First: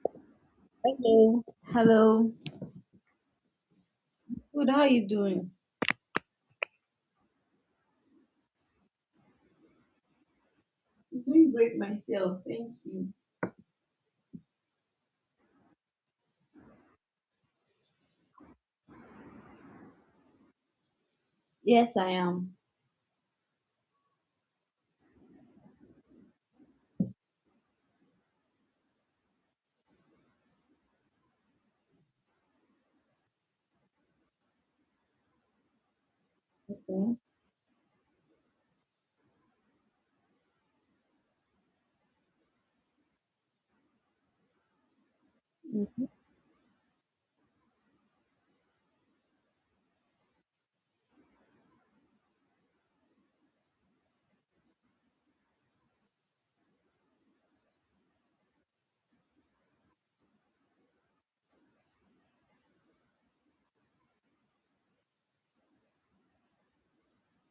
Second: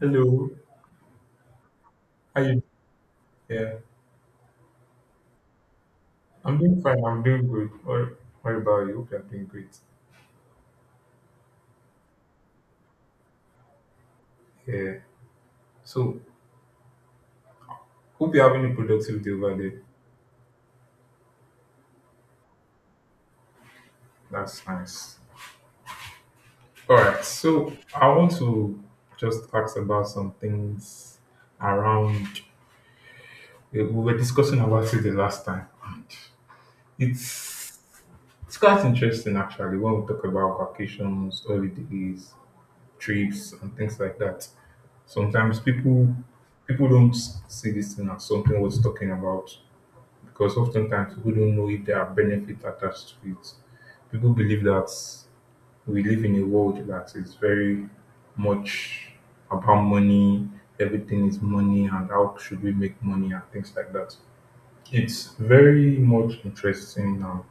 Hello, Hello. Hello. how you? Yeah, Good. How are you doing? I'm doing fine. I'm doing good. What about you? Hope you're doing great. I'm doing great myself. Thank you. Yeah. So, hope you're having a productive day over there. Yes, I am. That's nice. All right. So, I want to just ask about some things around. We were discussing about it the last time. And Okay. It's it's quite interesting actually when we talk about vacations, holidays, trips, and things like that. Sometimes Mhm. people don't see this thing as something worth talking about because oftentimes people don't know if there are benefits attached to it. People believe that we live in a world that is very much about money, everything is money, and how should we make money and things like that. It's very much interesting, and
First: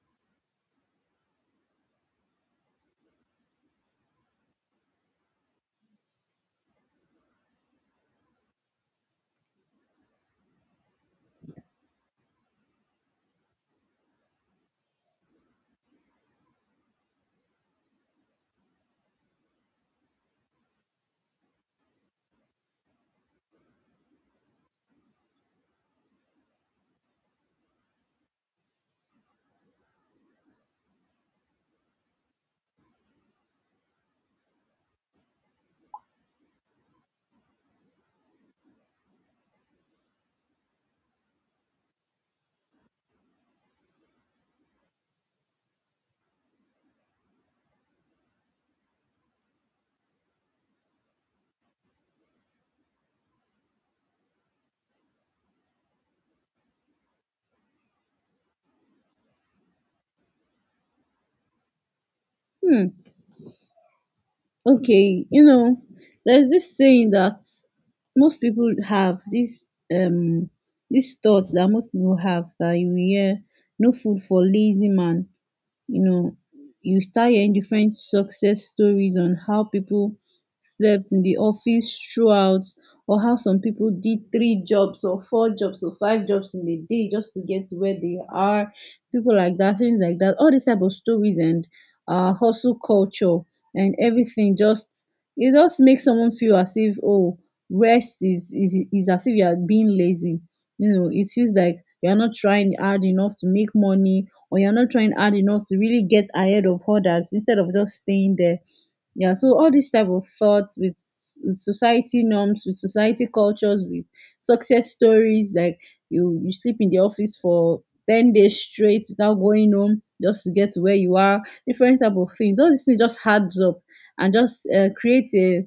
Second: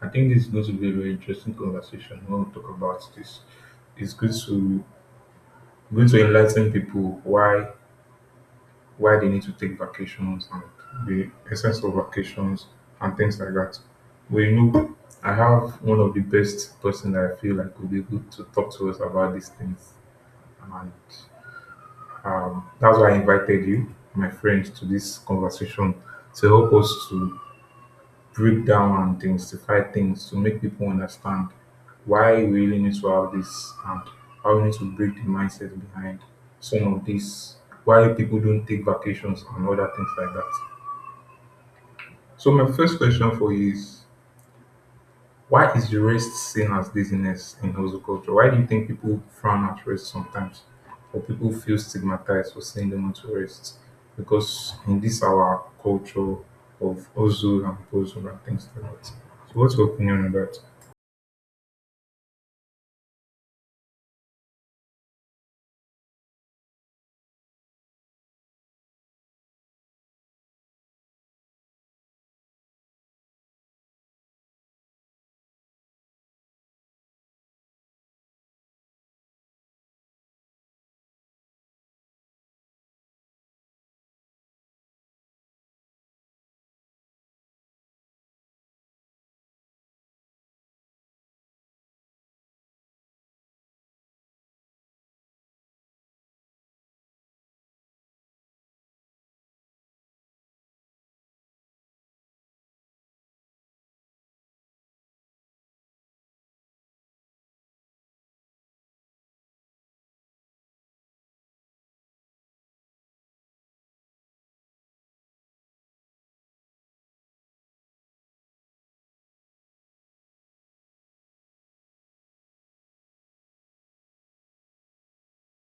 I think this is going to be a very interesting conversation when we talk about this. It's good to going to enlighten people why they need to take vacations and the essence of vacations and things like that. Well, you know, I have one of the best person that I feel like would be good to talk to us about these things. And that's why I invited you, my friend, to this conversation to help us to break down and demystify things, to make people understand why we really need to have this and how we need to break the mindset behind some of this, why people don't take vacations and other things like that. So my first question for you is why is the rest seen as laziness in hustle culture? Why do you think people frown at rest sometimes? Or people feel stigmatized for saying they want to rest? Because in this our culture of hustle and bustle and things like that. So what's your opinion on that? Hmm. Okay. You know, there's this saying that most people have, um this thought that most people have, that you will hear no food for lazy man. You know, you start hearing different success stories on how people slept in the office throughout, or how some people did three jobs or four jobs or five jobs in a day just to get to where they are, people like that, things like that, all these type of stories. And hustle culture and everything just, it just makes someone feel as if, oh, rest is as if you are being lazy. You know, it feels like you are not trying hard enough to make money, or you're not trying hard enough to really get ahead of others instead of just staying there. Yeah, so all these type of thoughts, with society norms, with society cultures, with success stories like you sleep in the office for 10 days straight without going home just to get to where you are, different type of things, all these things just adds up and just creates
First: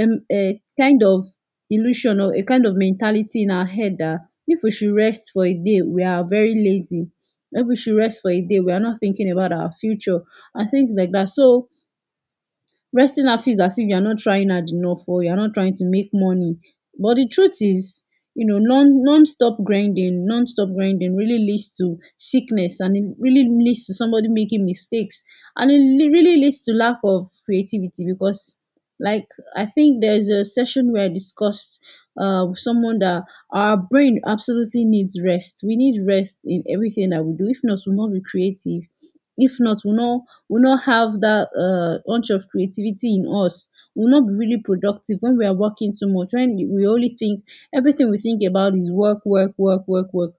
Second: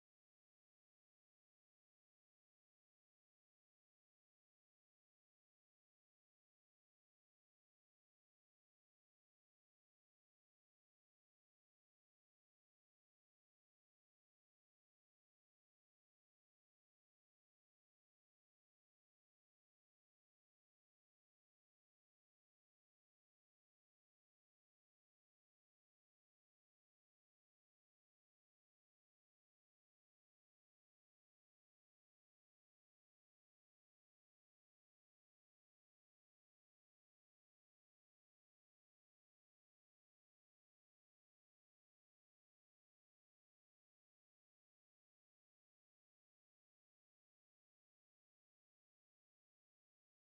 a kind of illusion or a kind of mentality in our head that if we should rest for a day, we are very lazy. If we should rest for a day, we are not thinking about our future and things like that. So resting her feels as if you're not trying hard enough or you're not trying to make money. But the truth is, you know, non-stop grinding, non-stop grinding really leads to sickness, and it really leads to somebody making mistakes, and it really leads to lack of creativity. Because, like, I think there's a session where I discussed with someone that our brain absolutely needs rest. We need rest in everything that we do, if not we'll not be creative. If not, we not have that bunch of creativity in us. We'll not be really productive when we are working too much. When we only think, everything we think about is work, work, work, work, work.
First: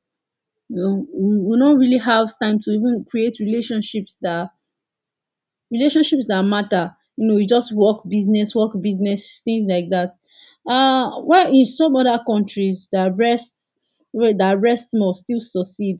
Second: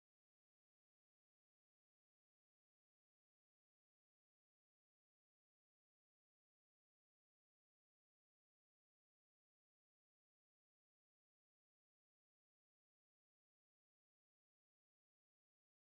You know, we not really have time to even create relationships that, relationships that matter. You know, you just work, business, things like that. While in some other countries that rest, well, that rest must still succeed,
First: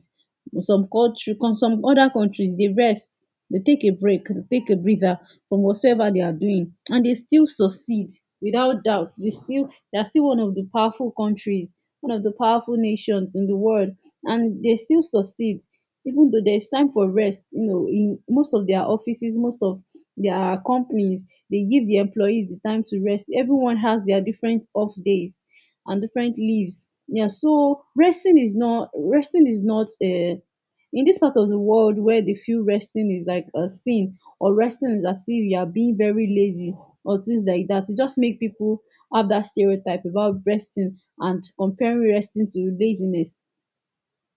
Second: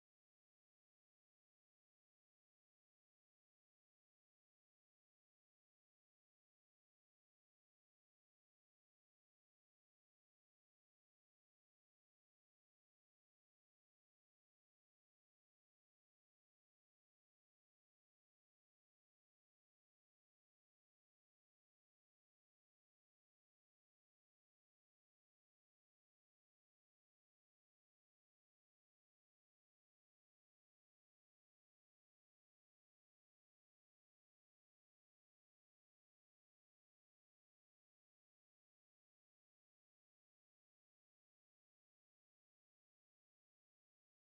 some country, some other countries, they rest. They take a break. They take a breather from whatsoever they are doing and they still succeed. Without doubt, they are still one of the powerful countries, one of the powerful nations in the world, and they still succeed, even though there is time for rest. You know, in most of their offices, most of their companies, they give the employees the time to rest. Everyone has their different off days and different leaves. Yeah, so resting is not a, in this part of the world, where they feel resting is like a sin, or resting is as if you are being very lazy or things like that. It just make people have that stereotype about resting and comparing resting to laziness.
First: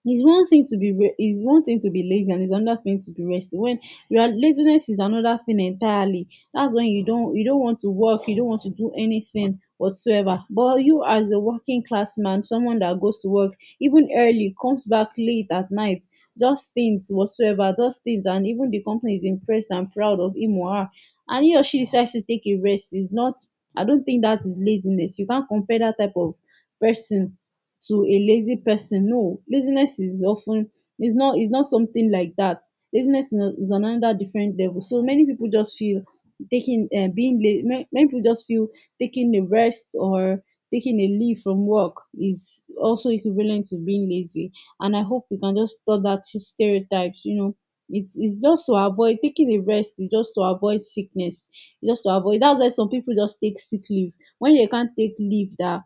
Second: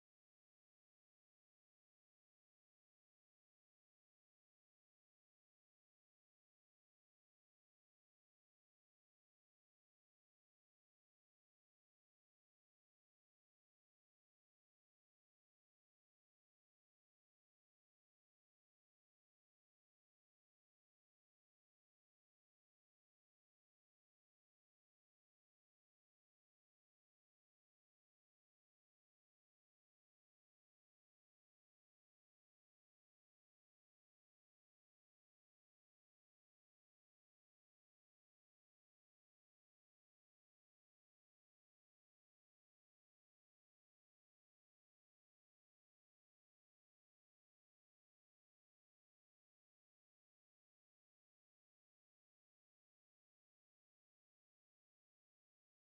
It's one thing to be lazy, and it's another thing to be resting. When your laziness is another thing entirely. That's when you don't want to work, you don't want to do anything whatsoever. But you, as a working class man, someone that goes to work even early, comes back late at night, just things whatsoever, just things, and even the company is impressed and proud of him or her, and he or she decides to take a rest. Is not, I don't think that is laziness. You can't compare that type of person to a lazy person. No, laziness is often, is not something like that. Laziness is not, is on another different level. So many people just feel taking being lazy many people just feel taking a rest or taking a leave from work is also equivalent to being lazy. And I hope we can just stop that stereotypes. You know, it's just to avoid, taking a rest is just to avoid sickness. It's just to avoid, that's why some people just take sick leave. When they can't take leave that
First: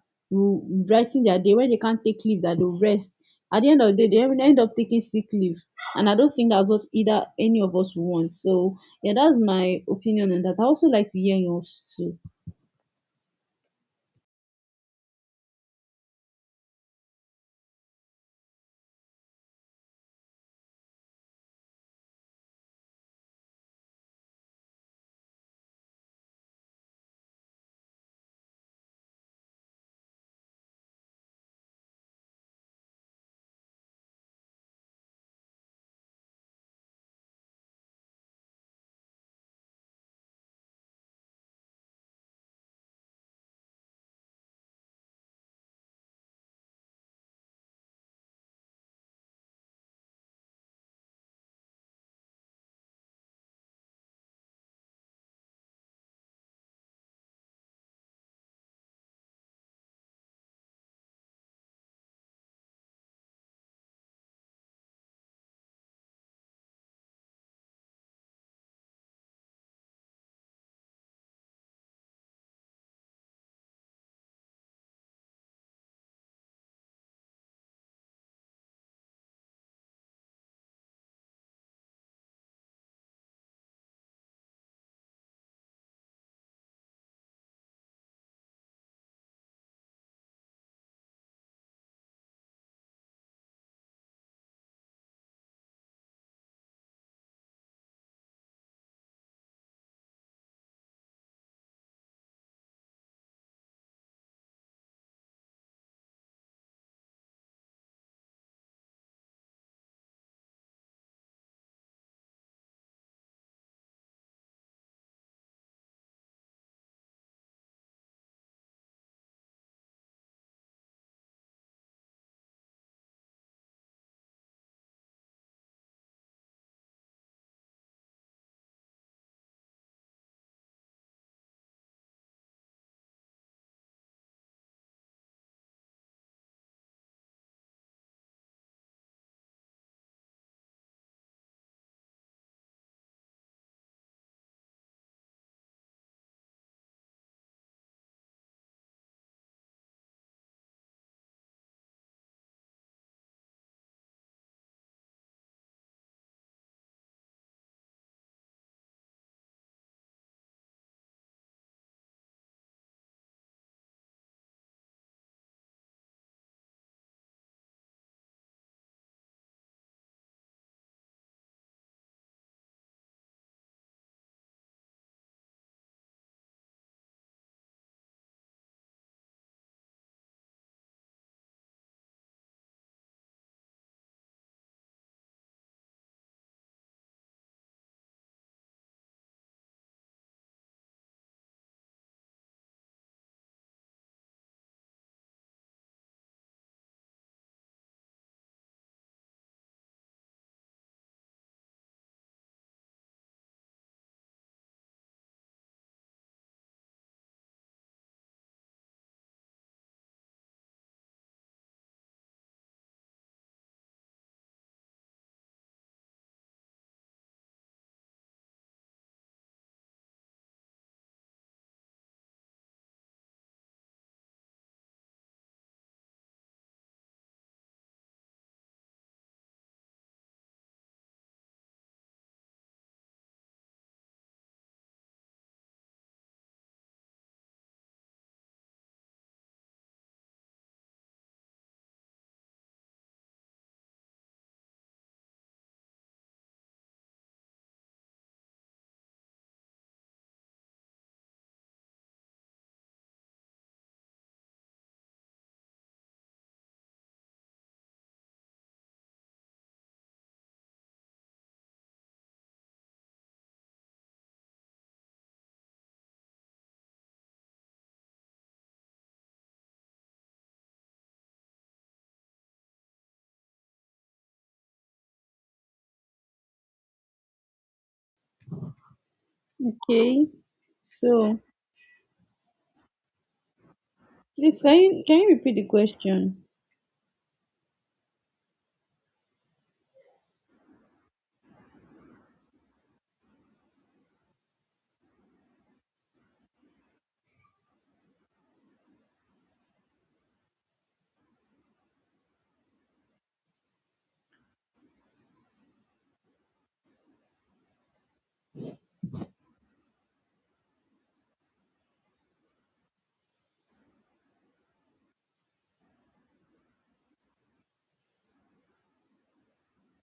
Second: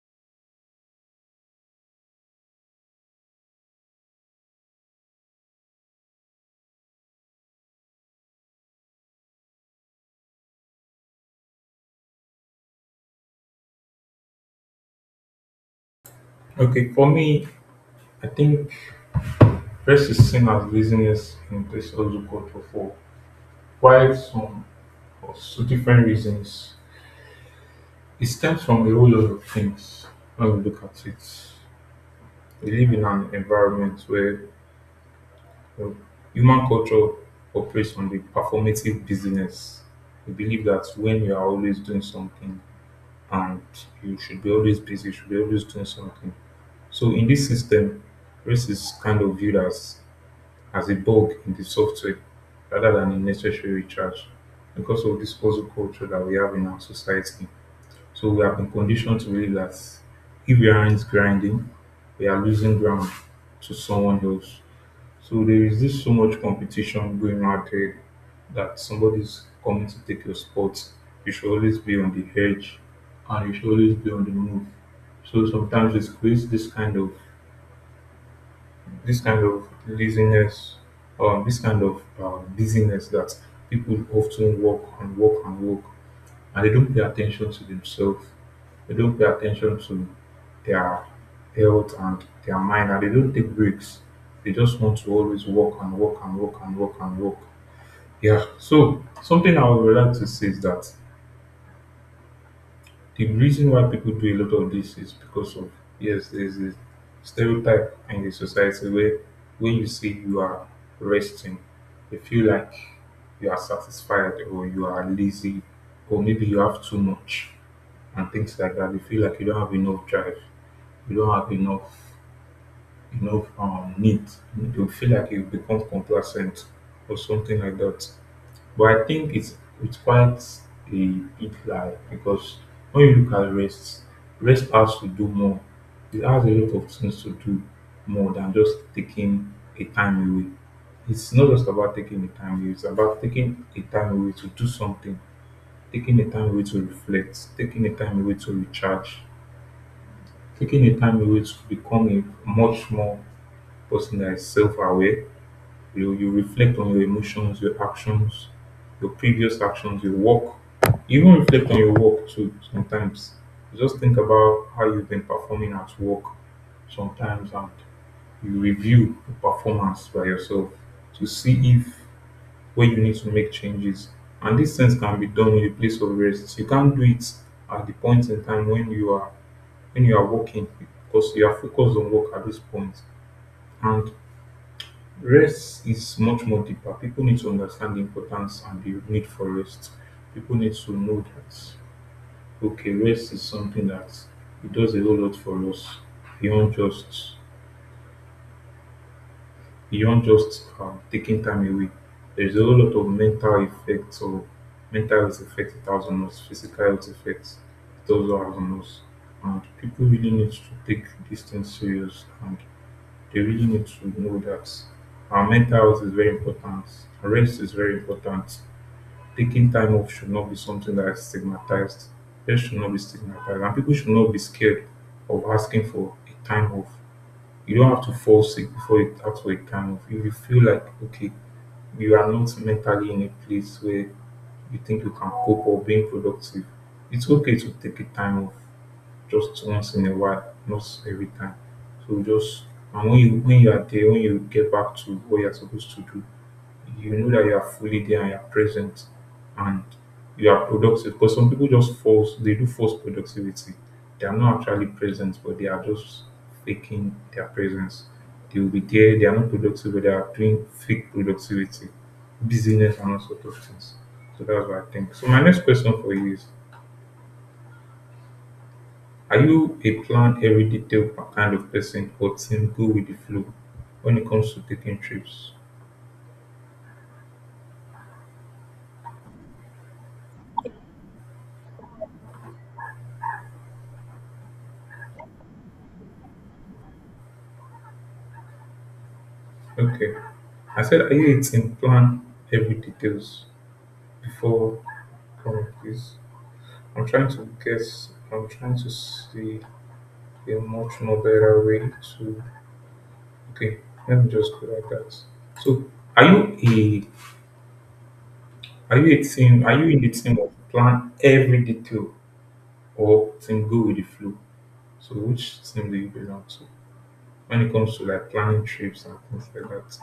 brigh ten their day, when they can't take leave that they'll rest, at the end of the day they end up taking sick leave. And I don't think that's what either any of us want. So yeah, that's my opinion on that. I also like to hear yours too. Okay, for me, I think rest is seen as laziness in this hustle culture for quite some or so different reasons. It stems from a whole lot of things when we look at it. We live in an environment where you know, human culture operates on the performative business. We believe that when you are always doing something and you should be always busy, you should be always doing something. So in this system, race is kind of viewed as a bug in the software rather than a necessary charge because of this hustle culture that we have in our society. So we have been conditioned to believe that if we aren't grinding, we are losing ground to someone else. So there is this so much competition going out there that somebody's coming to take your spot. You should always be on the edge and you should always be on the move. So sometimes it creates this kind of laziness or this kind of busyness that people often work and work and work and they don't pay attention to themselves. They don't pay attention to their health and their mind, and they don't take breaks. They just want to always work and work and work and work and work. Yeah. So something I would like to say is that the reason why people do a lot of this is because of yes, there's a stereotype in the society where when you say you are resting, you feel like you are satisfied or you are lazy or maybe you have too much and things like that. You feel like you don't have enough drive, you don't have enough need. You feel like you become complacent or something like that. But I think it's quite a big lie because when you look at rest, rest has to do more. It has a lot of things to do more than just taking a time away. It's not just about taking a time away, it's about taking a time away to do something, taking a time away to reflect, taking a time away to recharge, taking a time away to become a much more person that is self aware. You reflect on your emotions, your actions, your previous actions, your work. Even reflect on your work too sometimes. You just think about how you've been performing at work sometimes and you review the performance by yourself to see if where you need to make changes. And these things can be done in a place of rest. You can't do it at the point in time when you are working because you are focused on work at this point. And rest is much more deeper. People need to understand the importance and the need for rest. People need to know that okay, rest is something that it does a whole lot for us beyond just beyond just taking time away. There's a whole lot of mental effects or mental health effects it has on us, physical health effects it also has on us, and people really need to take these things serious and they really need to know that our mental health is very important. Rest is very important. Taking time off should not be something that is stigmatized. Rest should not be stigmatized. And people should not be scared of asking for a time off. You don't have to fall sick before you ask for a time off. If you feel like, okay, you are not mentally in a place where you think you can cope or being productive, it's okay to take a time off just once in a while, not every time. So just and when you are there, when you get back to what you're supposed to do, you know that you are fully there and you are present and you are productive. Because some people just force they do force productivity. They are not actually present, but they are just faking their presence. They will be there, they are not productive, but they are doing fake productivity, busyness and all sorts of things. So that's what I think. So my next question for you is are you a plan every detail kind of person or team go with the flow when it comes to taking trips? Okay, so please, can you repeat the question? Okay. I said, are you a team plan every details before coming, please? I'm trying to guess. I'm trying to see a much more better way to. Okay, let me just go like that. So, are you a are you a team? Are you in the team of plan every detail or team go with the flow? So, which team do you belong to? When it comes to like planning trips and things like that.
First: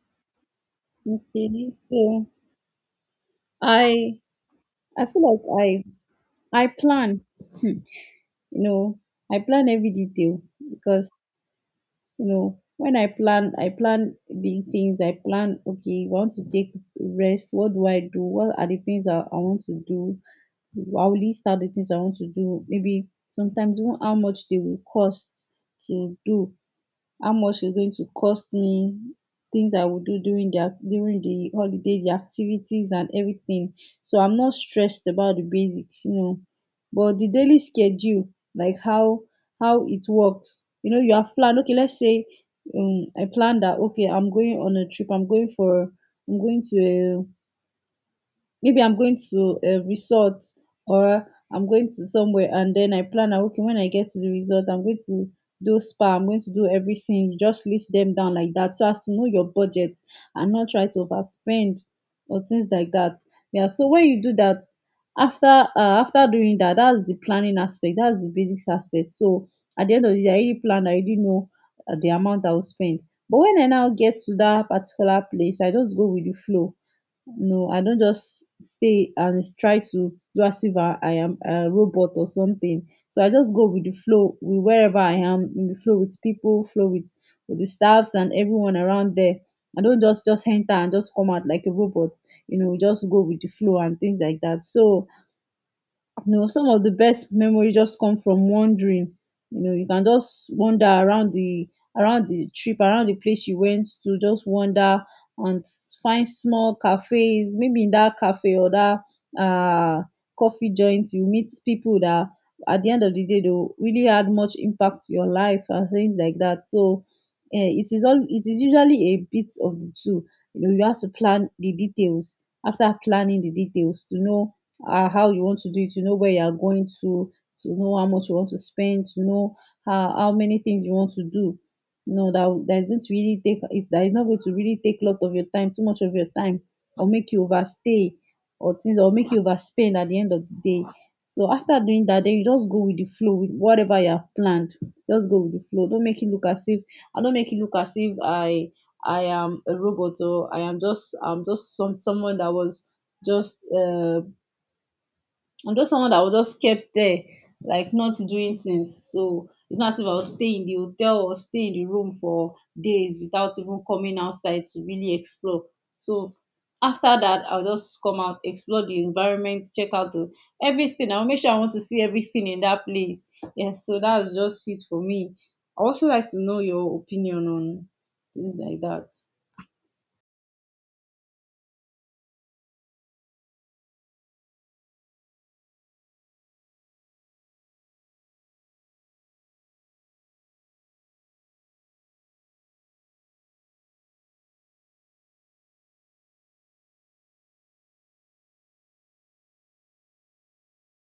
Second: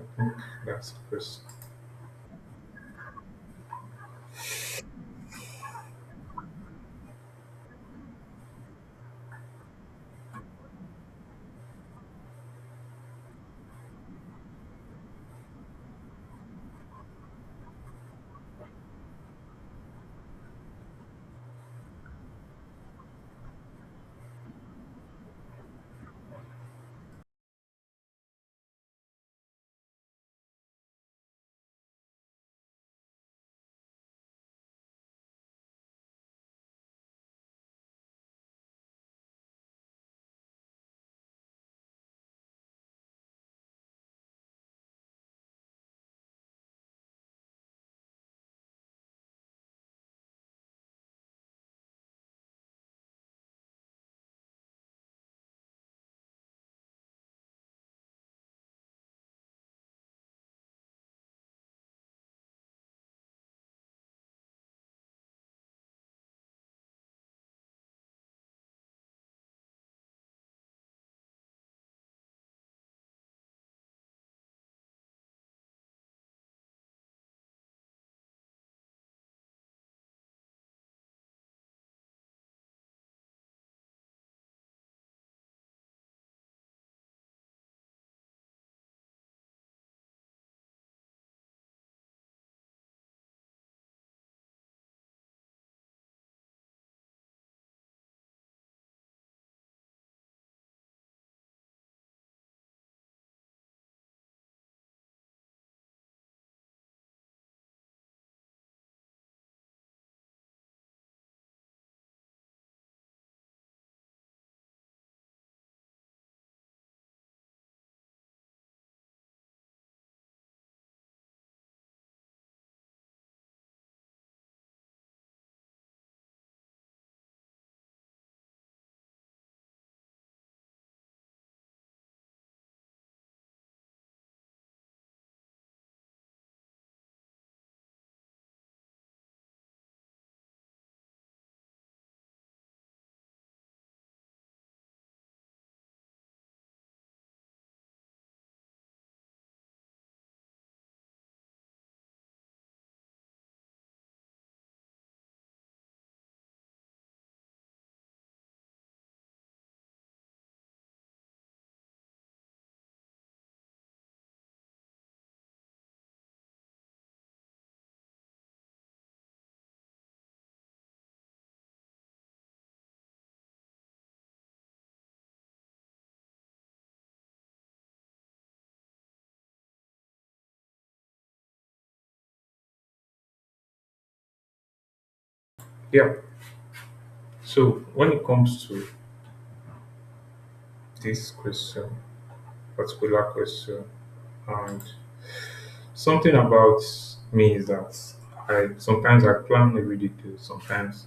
I think that's the question. Okay, so i I feel like I plan, you know, I plan every detail. Because, you know, when I plan, I plan big things. I plan, okay, I want to take rest. What do I do? What are the things I want to do? I'll list out the things I want to do, maybe sometimes even how much they will cost to do, how much it's going to cost me, things I will do during the during the holiday, the activities and everything. So I'm not stressed about the basics, you know. But the daily schedule, like how it works, you know, you have planned. Okay, let's say I plan that, okay, I'm going on a trip. I'm going to a, maybe I'm going to a resort, or I'm going to somewhere. And then I plan out, okay, when I get to the resort, I'm going to do spa, I'm going to do everything. You just list them down like that so as to know your budget and not try to overspend or things like that. Yeah, so when you do that, after uh, after doing that, that's the planning aspect, that's the basics aspect. So at the end of the day, I already planned, I already know the amount I will spend. But when I now get to that particular place, I just go with the flow. No, I don't just stay and try to do as if I am a robot or something. So I just go with the flow, with wherever I am, in the flow with people, flow with the staffs and everyone around there. I don't just enter and just come out like a robot. You know, just go with the flow and things like that. So you know, some of the best memories just come from wandering. You know, you can just wander around the, around the trip, around the place you went to. Just wander and find small cafes. Maybe in that cafe or that uh coffee joint, you meet people that at the end of the day they will really had much impact to your life and things like that. So it is usually a bit of the two. You know, you have to plan the details. After planning the details, to know how you want to do it, to know where you are going to know how much you want to spend, to know how many things you want to do. No, that is going to really take, it's that is not going to really take a lot of your time, too much of your time, or make you overstay or things, or make you overspend at the end of the day. So after doing that, then you just go with the flow with whatever you have planned. Just go with the flow. Don't make it look as if I don't make it look as if I am a robot, or I am just, I'm just some someone that was just I'm just someone that was just kept there, like not doing things. So it's not as if I was stay in the hotel or stay in the room for days without even coming outside to really explore. So after that, I'll just come out, explore the environment, check out the, everything. I'll make sure I want to see everything in that place. Yeah, so that's just it for me. I also like to know your opinion on things like that. Yeah. So when it comes to this question, particular question, and something about me is that I sometimes I plan every detail. Sometimes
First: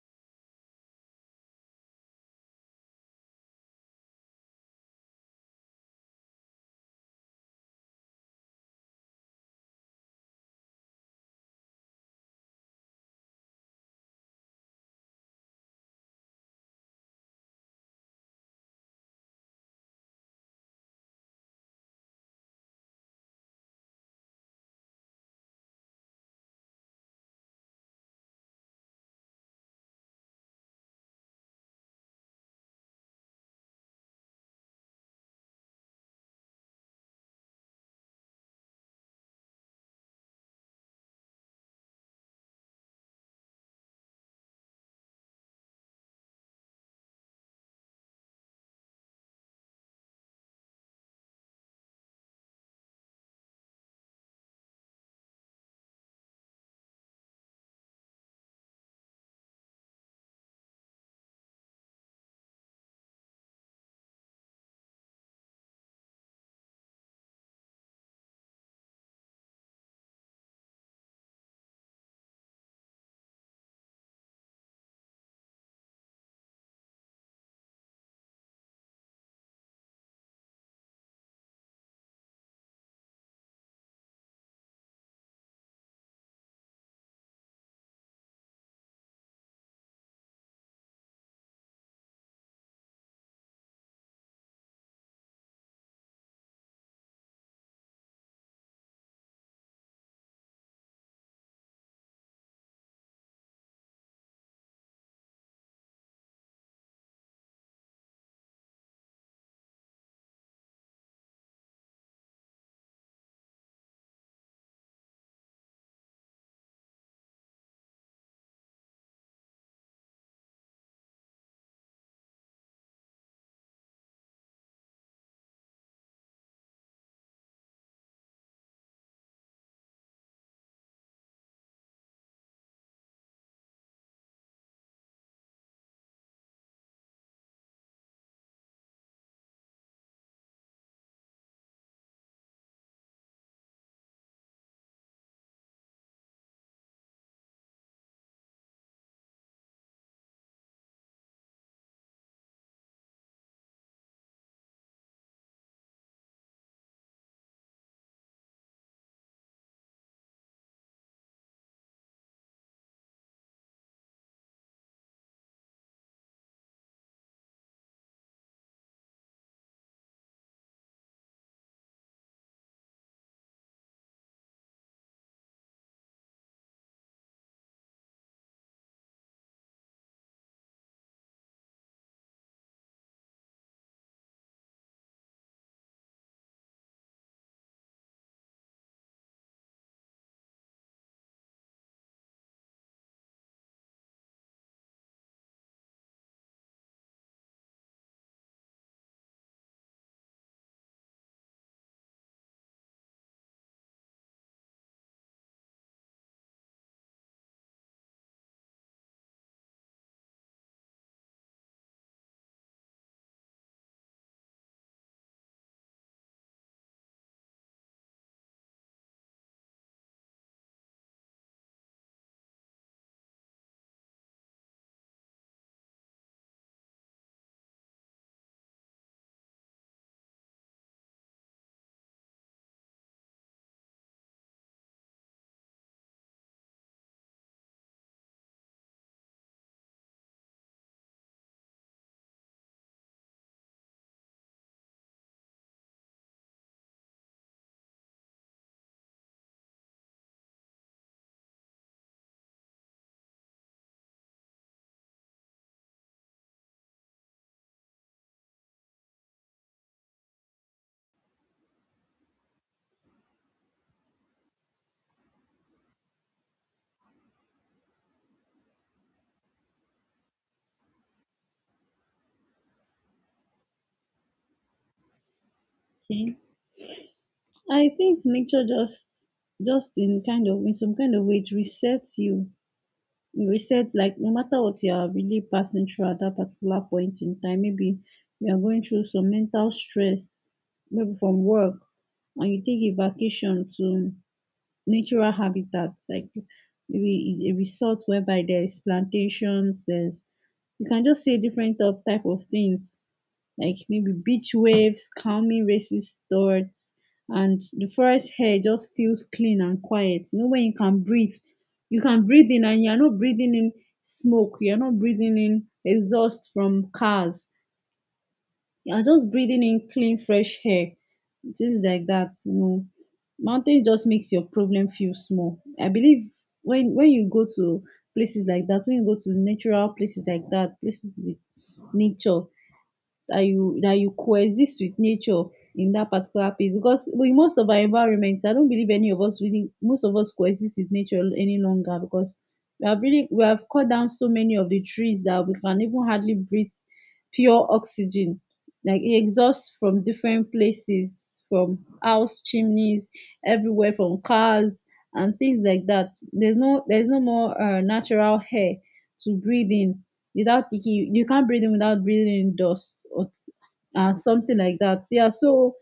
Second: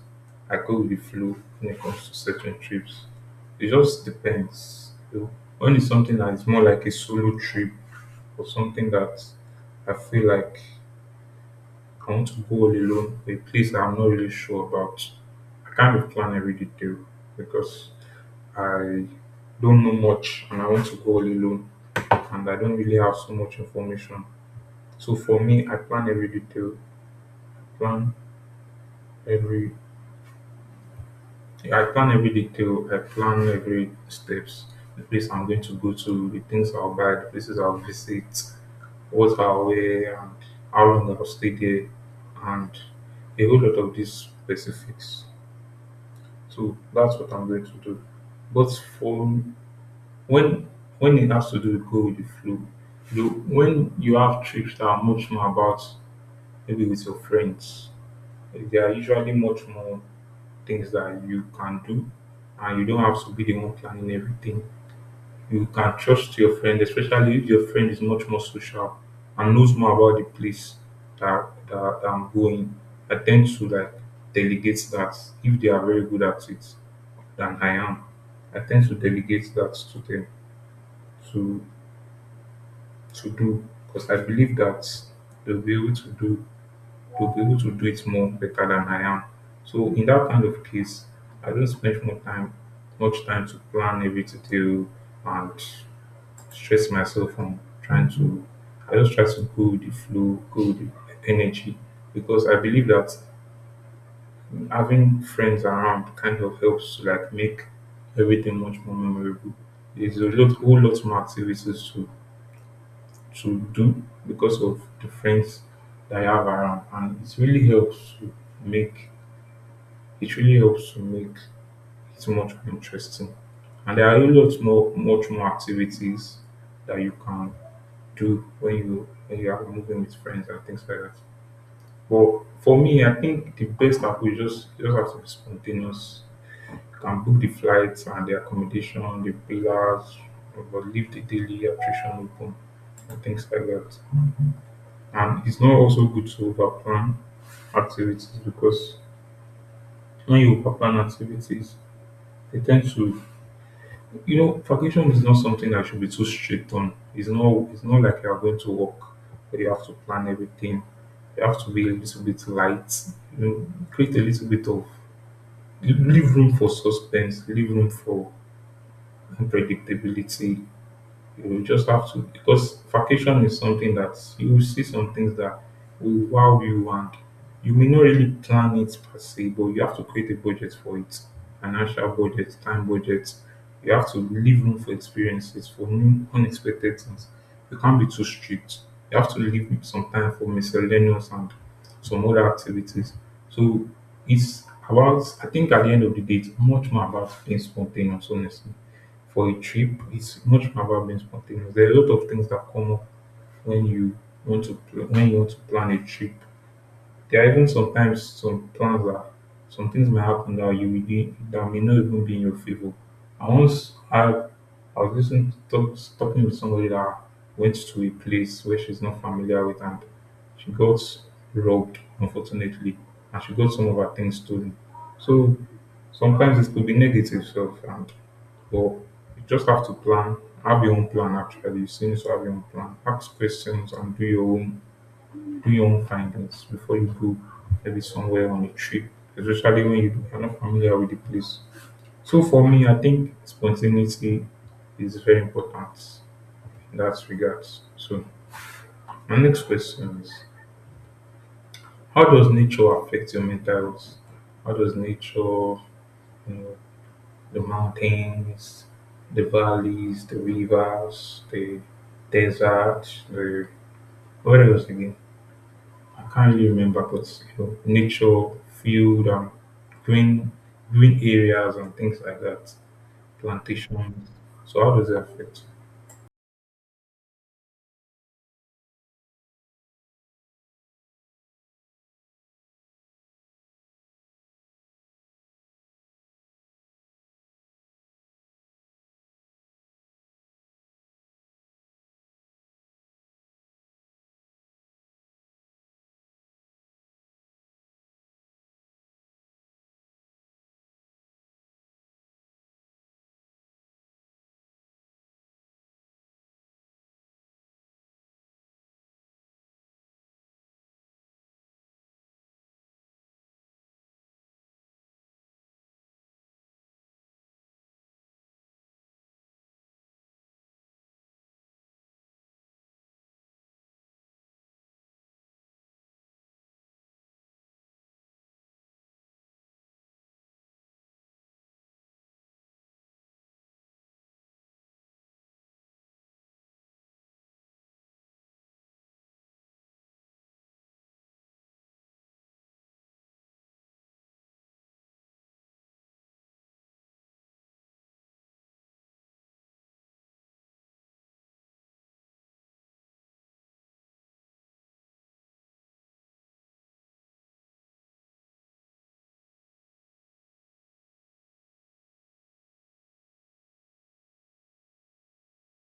I go with the flow when it comes to certain trips. It just depends. So when it's something that is more like a solo trip or something that I feel like I want to go all alone to a place that I'm not really sure about. I kind of plan every detail because I don't know much and I want to go all alone and I don't really have so much information. So for me, plan every I plan every detail, I plan every steps, the place I'm going to go to, the things I'll buy, the places I'll visit, what I'll wear and how long I'll stay there and a whole lot of these specifics. So that's what I'm going to do. But for when when it has to do with go with the flow, you know, when you have trips that are much more about maybe with your friends, there are usually much more things that you can do, and you don't have to be the one planning everything. You can trust your friend, especially if your friend is much more social and knows more about the place that I'm going. I tend to like delegate that if they are very good at it than I am. I tend to delegate that to them to do because I believe that they'll be able to do they'll be able to do it more better than I am. So in that kind of case, I don't spend more time much time to plan every detail and stress myself from trying to I just try to go with the flow, go with the energy because I believe that having friends around kind of helps to like make everything much more memorable. There's a lot whole lot more activities to do because of the friends that I have around and it really helps to make it really helps to make it much more interesting. And there are a lot more much more activities that you can do when you are moving with friends and things like that. But for me, I think the best app is just you just have to be spontaneous. You can book the flights and the accommodation, the villas, but leave the daily attrition open and things like that. And it's not also good to overplan activities because when you overplan activities, they tend to vacation is not something I should be too strict on. It's not like you are going to work where you have to plan everything. You have to be a little bit light, create a little bit of leave room for suspense, leave room for unpredictability. You just have to, because vacation is something that you will see some things that will wow you and you may not really plan it per se, but you have to create a budget for it. Financial budget, time budget. You have to leave room for experiences, for new unexpected things. You can't be too strict. You have to leave some time for miscellaneous and some other activities. So it's about, I think at the end of the day it's much more about being spontaneous, honestly. For a trip it's much more about being spontaneous. There are a lot of things that come up when you when you want to plan a trip. There are even sometimes some plans that, some things may happen that you will be, that may not even be in your favor. I once had I was talking with somebody that went to a place where she's not familiar with, and she got robbed, unfortunately, and she got some of her things stolen. So sometimes it could be negative self and, but you just have to plan, have your own plan actually. You still need to have your own plan. Ask questions and do your own, do your own findings before you go maybe somewhere on a trip, especially when you are not familiar with the place. So for me, I think spontaneity is very important in that regard. So my next question is, how does nature affect your mental health? How does nature, you know, the mountains, the valleys, the rivers, the desert, the, what else again? I can't really remember, but nature, field, green green areas and things like that, plantations. So how does it affect? Okay. I think nature just, in some kind of way, it resets you. You said, like, no matter what you are really passing through at that particular point in time, maybe you are going through some mental stress, maybe from work, and you take a vacation to natural habitats, like maybe a resort whereby there is plantations. There's, you can just say different type of things, like maybe beach waves, calming racist thoughts, and the forest air just feels clean and quiet. You know, when you can breathe in and you're not breathing in smoke, you're not breathing in exhaust from cars, you're just breathing in clean, fresh air, things like that. Mountain just makes your problem feel small. I believe when you go to places like that, when you go to natural places like that, places with nature, that you coexist with nature in that particular place, because in most of our environments I don't believe any of us really, most of us coexist with nature any longer, because we have really, we have cut down so many of the trees that we can even hardly breathe pure oxygen, like exhaust from different places, from house chimneys everywhere, from cars and things like that. There's no, there's no more natural air to breathe in without thinking. You can't breathe in without breathing in dust or something like that. Yeah, so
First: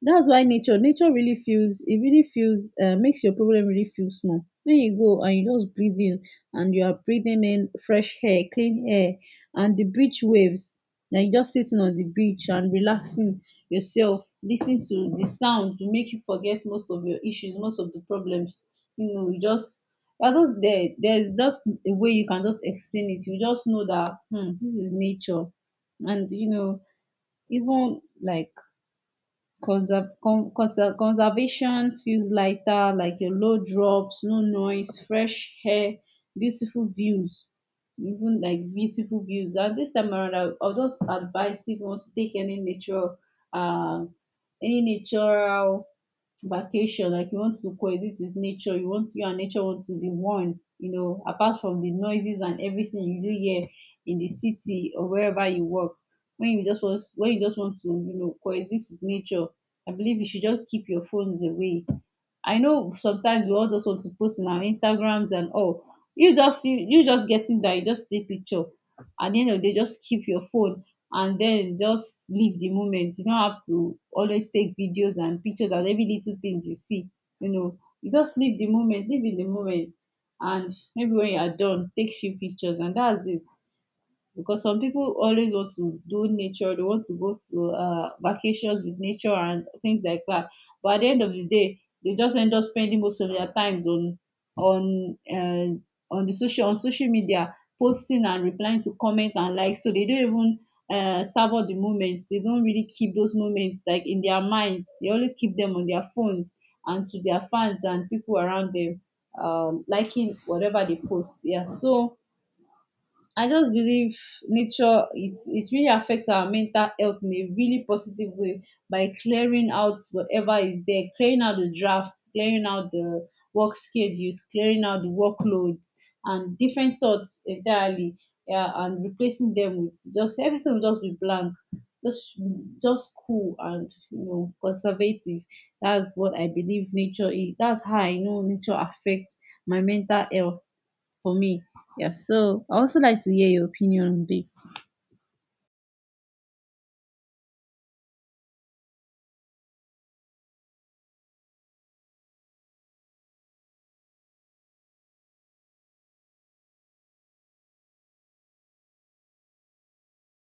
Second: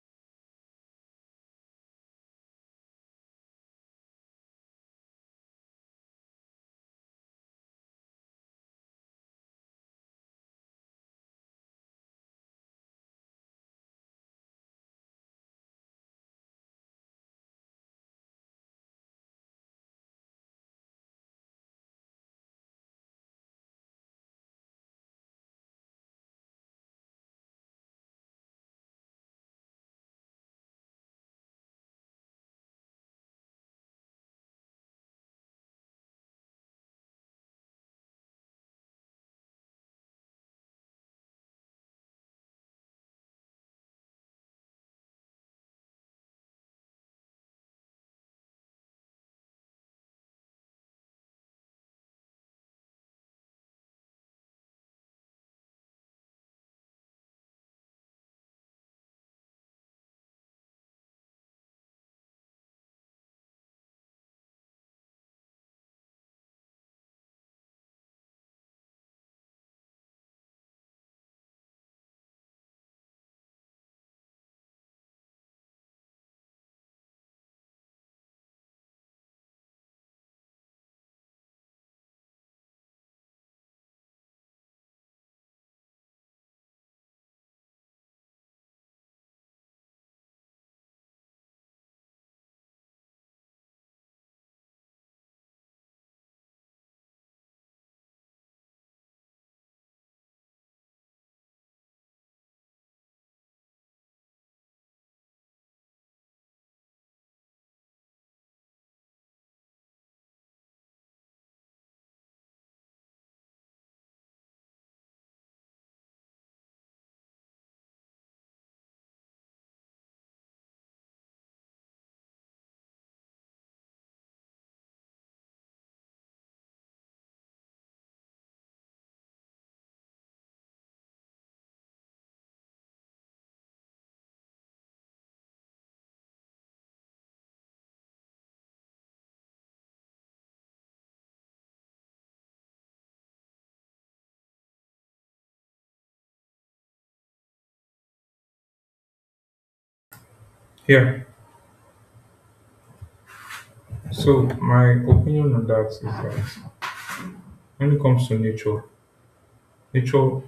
that's why nature really feels, it really feels, makes your problem really feel small when you go and you just breathe in and you are breathing in fresh air, clean air, and the beach waves. Now you just sitting on the beach and relaxing yourself, listening to the sound, to make you forget most of your issues, most of the problems. You know, you just, you're just there, there's just a way you can just explain it. You just know that, hmm, this is nature. And you know, even like conservation feels lighter, like a low drops, no noise, fresh air, beautiful views, even like beautiful views. And this time around, I'll just advise, if you want to take any nature, uh, any natural vacation, like you want to coexist with nature, you want you and nature want to be one. You know, apart from the noises and everything you do here in the city or wherever you work, when you just want when you just want to you know coexist with nature, I believe you should just keep your phones away. I know sometimes we all just want to post in our instagrams and all, you just see, you just getting that, you just take picture. At the end of the day, just keep your phone, and then just live the moment. You don't have to always take videos and pictures and every little things you see. You know, you just live the moment, live in the moment. And maybe when you are done, take few pictures and that's it. Because some people always want to do nature, they want to go to vacations with nature and things like that, but at the end of the day, they just end up spending most of their times on, on uh, on the social on social media, posting and replying to comment and like, so they don't even savor the moments. They don't really keep those moments like in their minds, they only keep them on their phones, and to their fans and people around them, um, liking whatever they post. Yeah, so I just believe nature, it really affects our mental health in a really positive way, by clearing out whatever is there, clearing out the drafts, clearing out the work schedules, clearing out the workloads and different thoughts entirely. Yeah, and replacing them with, just everything will just be blank, just just cool and you know conservative. That's what I believe nature is. That's how I know nature affects my mental health for me. Yeah, so I also like to hear your opinion on this. Yeah. So my opinion on that is that when it comes to nature, nature,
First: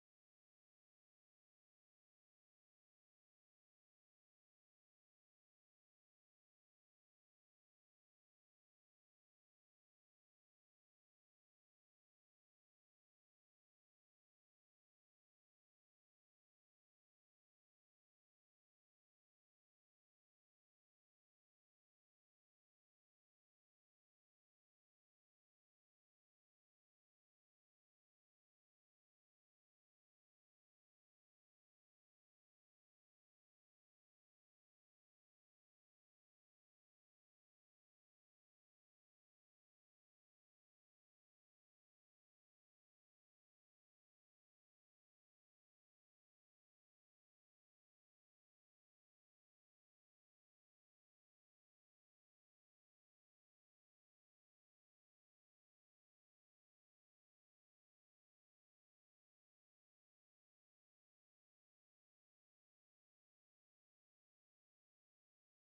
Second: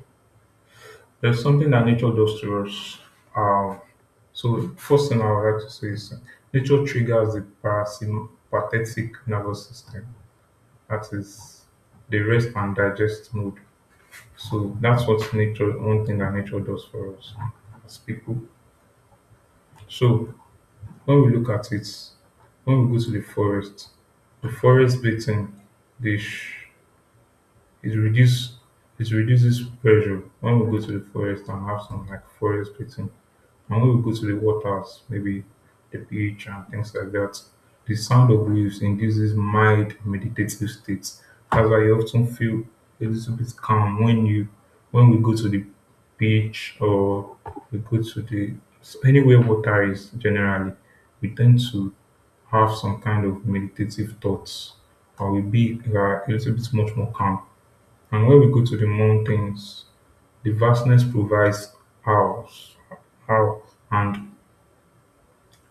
there's something that nature does to us. Um, so first thing I would like to say is nature triggers the parasympathetic nervous system. That is the rest and digest mode. So that's what nature, one thing that nature does for us as people. So when we look at it, when we go to the forest bathing, they sh- it reduce it reduces pressure when we go to the forest and have some like forest bathing. And when we go to the waters, maybe the beach and things like that, the sound of waves induces mild meditative states. That's why you often feel a little bit calm when you, when we go to the beach, or we go to the, anywhere water is generally, we tend to have some kind of meditative thoughts, or we be, we are a little bit much more calm. And when we go to the mountains, the vastness provides hours, how and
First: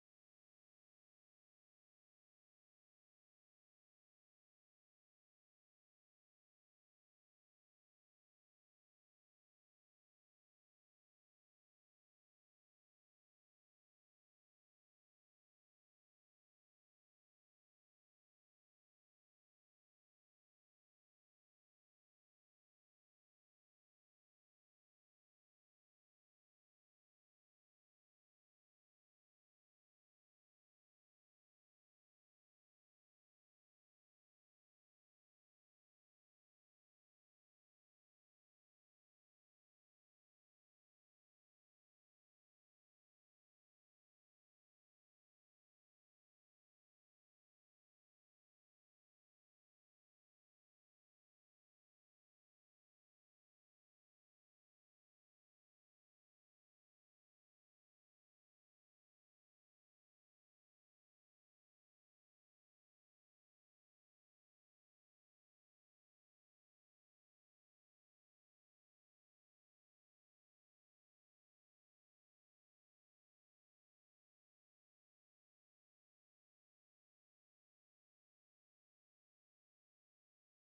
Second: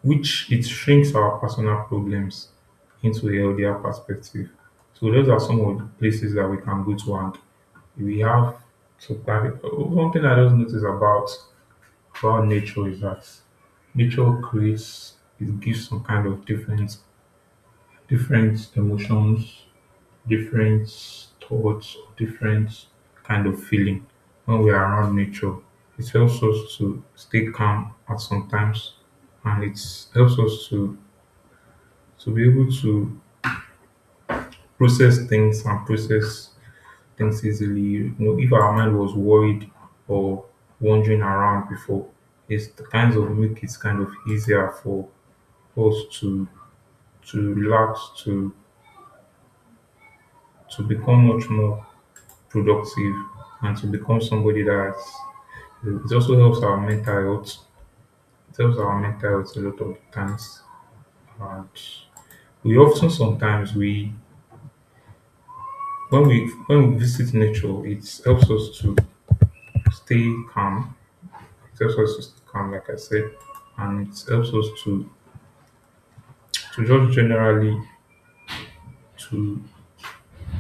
which it shrinks our personal problems into a healthier perspective. So those are some of the places that we can go to, and we have to plan. One thing I just noticed about nature is that nature creates, it gives some kind of different, different emotions, different thoughts, different kind of feeling when we are around nature. It helps us to stay calm at some times, and it helps us to be able to process things, and process things easily. You know, if our mind was worried or wandering around before, it's the kinds of make it kind of easier for us to relax, to become much more productive, and to become somebody that's, it also helps our mental health. It helps our mental health a lot of times. And we often sometimes we, when we visit nature, it helps us to stay calm. It helps us to stay calm, like I said, and it helps us to just generally to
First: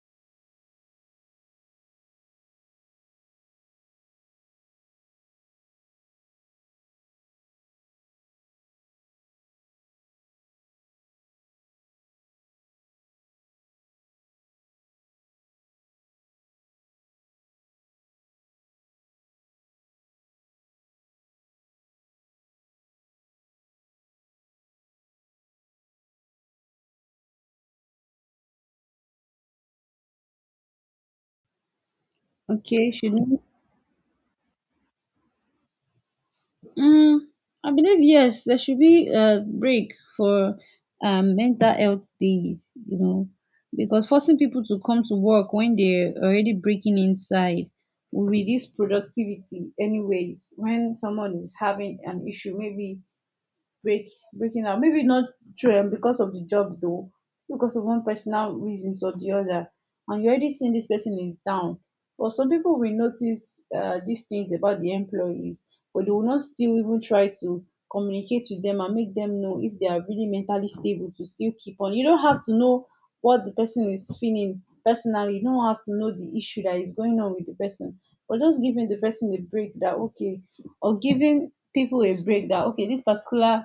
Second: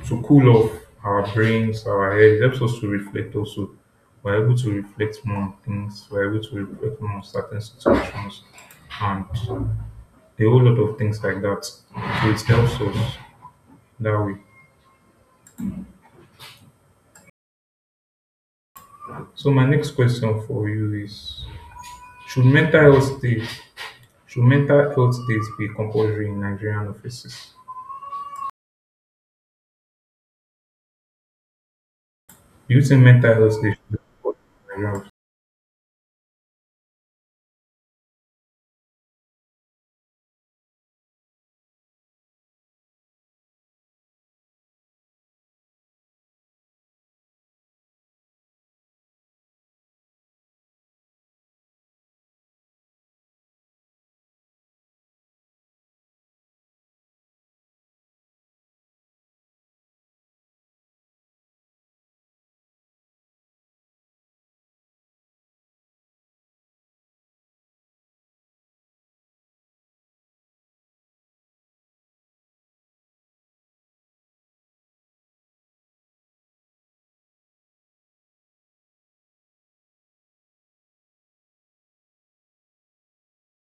to cool off our brains, our head. It helps us to reflect also. We're able to reflect more on things. We're able to reflect more on certain situations and a whole lot of things like that. So it helps us that way. So my next question for you is: Should mental health days should mental health days be compulsory in Nigerian offices? Do you Okay, think should mental we? health days should be compulsory in Nigerian? Mm, I believe yes, there should be a break for mental health days, you know, because forcing people to come to work when they're already breaking inside will reduce productivity. Anyways, when someone is having an issue, maybe break, breaking up, maybe not true, because of the job though, because of one personal reasons or the other, and you already seen this person is down, but some people will notice these things about the employees, but they will not still even try to communicate with them and make them know if they are really mentally stable to still keep on. You don't have to know what the person is feeling personally, you don't have to know the issue that is going on with the person, but just giving the person a break that, okay, or giving people a break that, okay, this particular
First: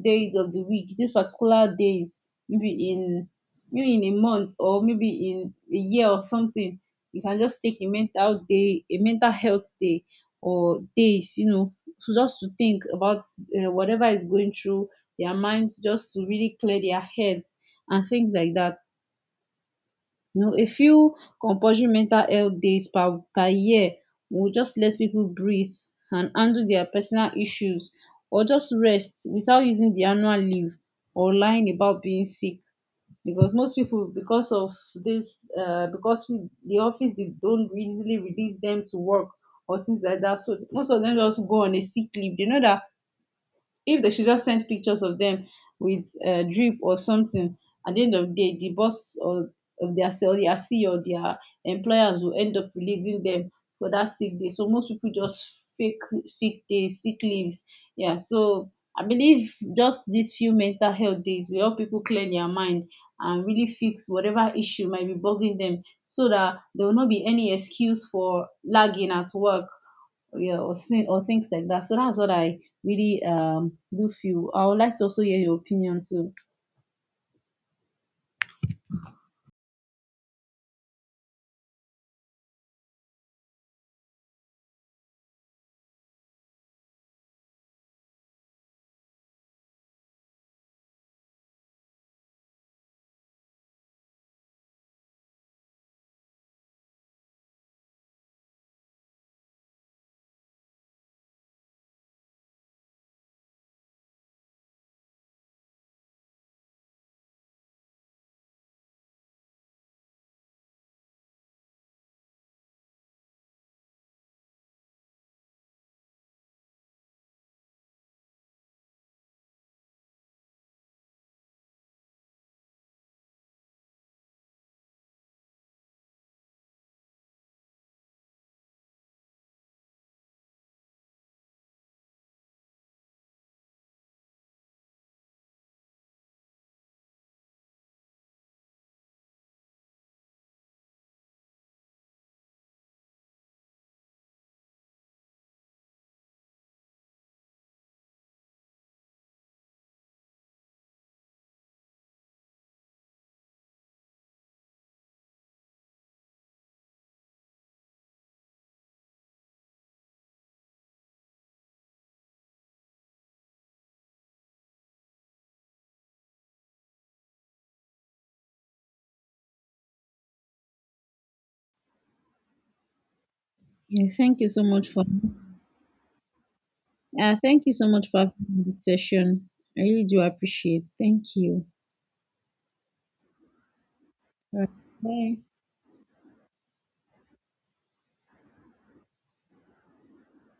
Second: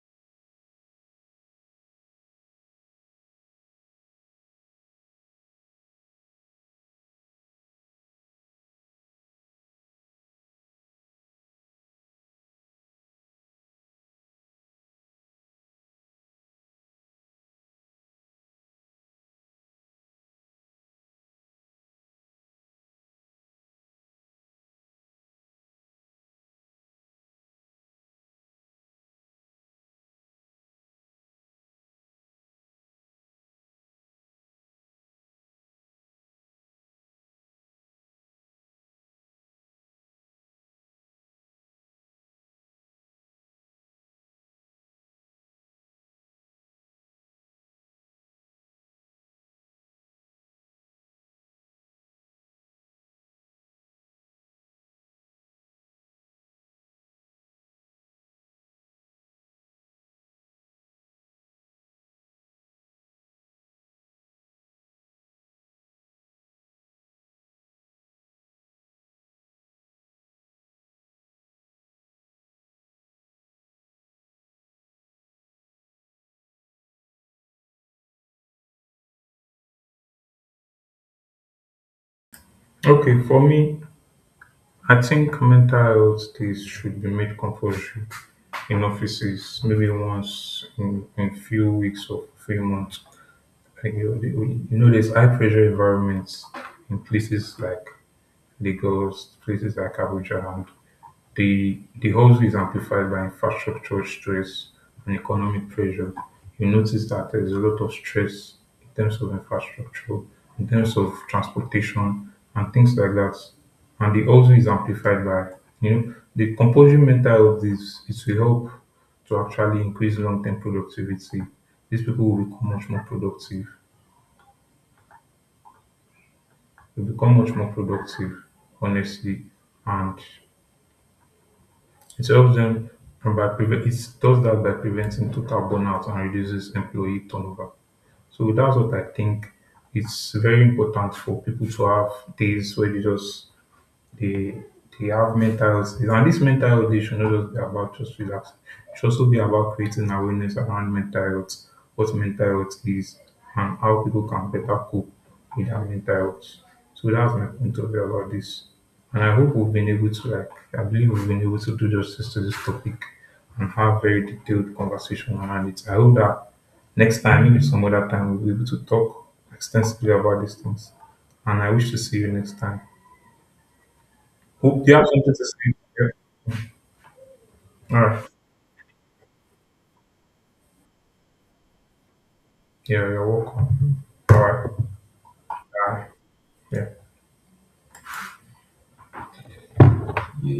days of the week, these particular days, maybe in maybe in a month or maybe in a year or something, you can just take a mental day, a mental health day or days, you know, so just to think about whatever is going through their minds, just to really clear their heads and things like that. You know, a few compulsory mental health days per year will just let people breathe and handle their personal issues, or just rest without using the annual leave or lying about being sick. Because most people, because of this, the office, they don't easily release them to work or things like that, so most of them just go on a sick leave. They know that if they should just send pictures of them with drip or something, at the end of the day the boss, or of their or their CEO, their employers will end up releasing them for that sick day. So most people just fake sick days, sick leaves. Yeah, so I believe just these few mental health days will help people clear their mind and really fix whatever issue might be bugging them, so that there will not be any excuse for lagging at work. Yeah, or, or things like that. So that's what I really do feel. I would like to also hear your opinion too. Okay, for me, I think mental health days should be made compulsory in offices, maybe once in a few weeks or few months. Like, you know, there's high pressure environments in places like Lagos, places like Abuja, the also is amplified by infrastructural stress and economic pressure. You notice that there's a lot of stress in terms of infrastructure, in terms of transportation and things like that. And the also is amplified by, you know, the composing mental of this, it will help to actually increase long term productivity. These people will become much more productive. Will become much more productive, honestly, and it helps them, and by prevent it, does that by preventing total burnout and reduces employee turnover. So that's what I think. It's very important for people to have days where they just, they they have mental health days. And this mental health day should not just be about just relaxing. It should also be about creating awareness around mental health, what mental health is, and how people can better cope with their mental health. So that's my point of view about this. And I hope we've been able to, like, I believe we've been able to do justice to this topic and have very detailed conversation around it. I hope that next time, maybe some other time, we'll be able to talk extensively about these things. And I wish to see you next time. Yeah, thank you so Hope much you for, have something to say. Yeah. Thank you so All much for right. having this session. I really do appreciate. Thank you. Yeah, you're welcome. All All right. right. Bye. Bye. Yeah.